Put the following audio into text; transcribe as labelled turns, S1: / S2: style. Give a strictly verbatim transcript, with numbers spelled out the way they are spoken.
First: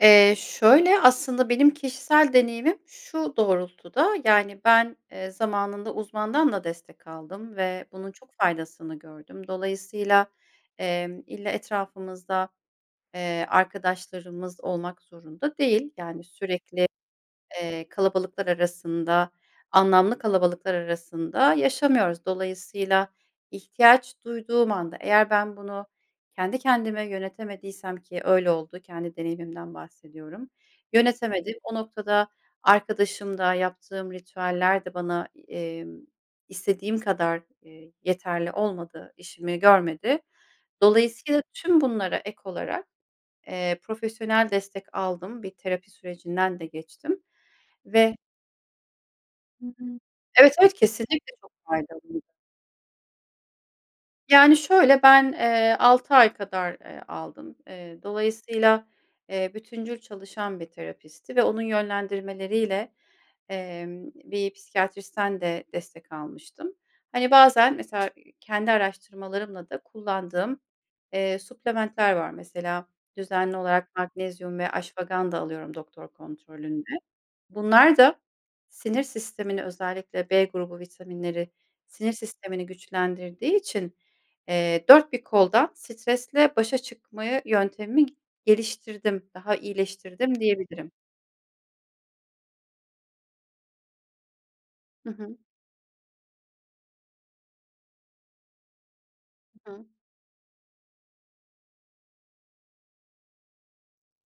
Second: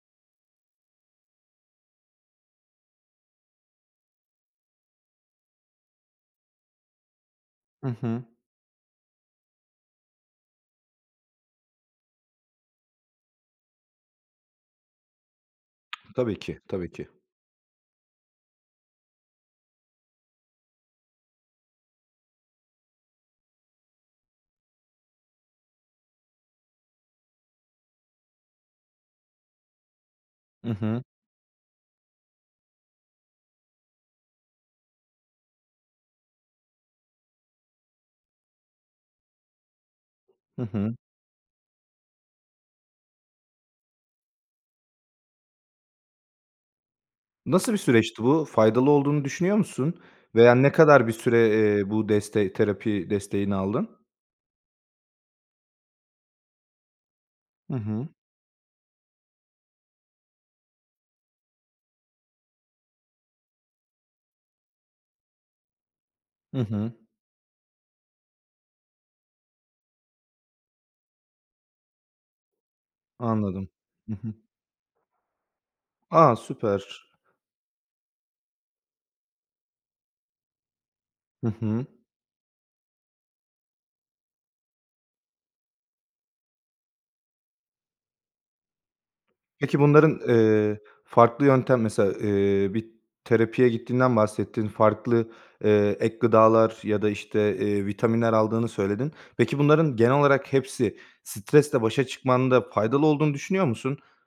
S1: Eee, şöyle. Aslında benim kişisel deneyimim şu doğrultuda; yani ben, eee, zamanında uzmandan da destek aldım ve
S2: Hı
S1: bunun
S2: hı.
S1: çok faydasını gördüm. Dolayısıyla, emm, illa etrafımızda, eee, arkadaşlarımız olmak zorunda değil. Yani,
S2: Tabii ki,
S1: sürekli,
S2: tabii ki.
S1: eee, kalabalıklar arasında, anlamlı kalabalıklar arasında yaşamıyoruz. Dolayısıyla ihtiyaç duyduğum anda eğer ben bunu kendi kendime yönetemediysem, ki öyle oldu. Kendi deneyimimden bahsediyorum.
S2: Hı hı.
S1: Yönetemedim. O noktada arkadaşımda yaptığım ritüeller de bana e imm, istediğim kadar, eee, yeterli, olmadı işimi görmedi.
S2: Hı hı.
S1: Dolayısıyla tüm bunlara ek olarak, eee, profesyonel destek aldım bir terapi sürecinden de geçtim.
S2: Nasıl bir
S1: Ve
S2: süreçti bu? Faydalı olduğunu düşünüyor
S1: Hı hı.
S2: musun?
S1: Evet,
S2: Veya
S1: evet,
S2: ne kadar bir
S1: kesinlikle
S2: süre,
S1: çok
S2: eee, bu
S1: faydalıydı.
S2: desteği, terapi desteğini aldın?
S1: Yani, şöyle. Ben, eee, altı ay kadar, eee, aldım.
S2: Hı
S1: Eee,
S2: hı.
S1: dolayısıyla, eee, bütüncül çalışan bir terapistti ve onun yönlendirmeleriyle, emm, bir psikiyatristten de destek
S2: Hı
S1: almıştım.
S2: hı.
S1: Hani bazen mesela, ııı, kendi araştırmalarımla da kullandığım, eee, supplement'ler var mesela düzenli
S2: Anladım.
S1: olarak
S2: Hı hı.
S1: magnezyum ve ashwagandha alıyorum doktor
S2: A,
S1: kontrolünde.
S2: süper.
S1: Bunlar da sinir sistemini, özellikle B grubu vitaminleri,
S2: Hı hı.
S1: sinir sistemini güçlendirdiği için, eee dört bir koldan stresle başa çıkmayı yöntemi geliştirdim, daha
S2: Peki bunların,
S1: iyileştirdim
S2: eee,
S1: diyebilirim.
S2: farklı yöntem, mesela, eee, bir terapiye gittiğinden bahsettin,
S1: Hı
S2: farklı,
S1: hı.
S2: eee, ek gıdalar ya da işte, eee, vitaminler aldığını söyledin. Peki
S1: Hı hı.
S2: bunların genel olarak hepsi stresle başa çıkmanda faydalı olduğunu düşünüyor musun?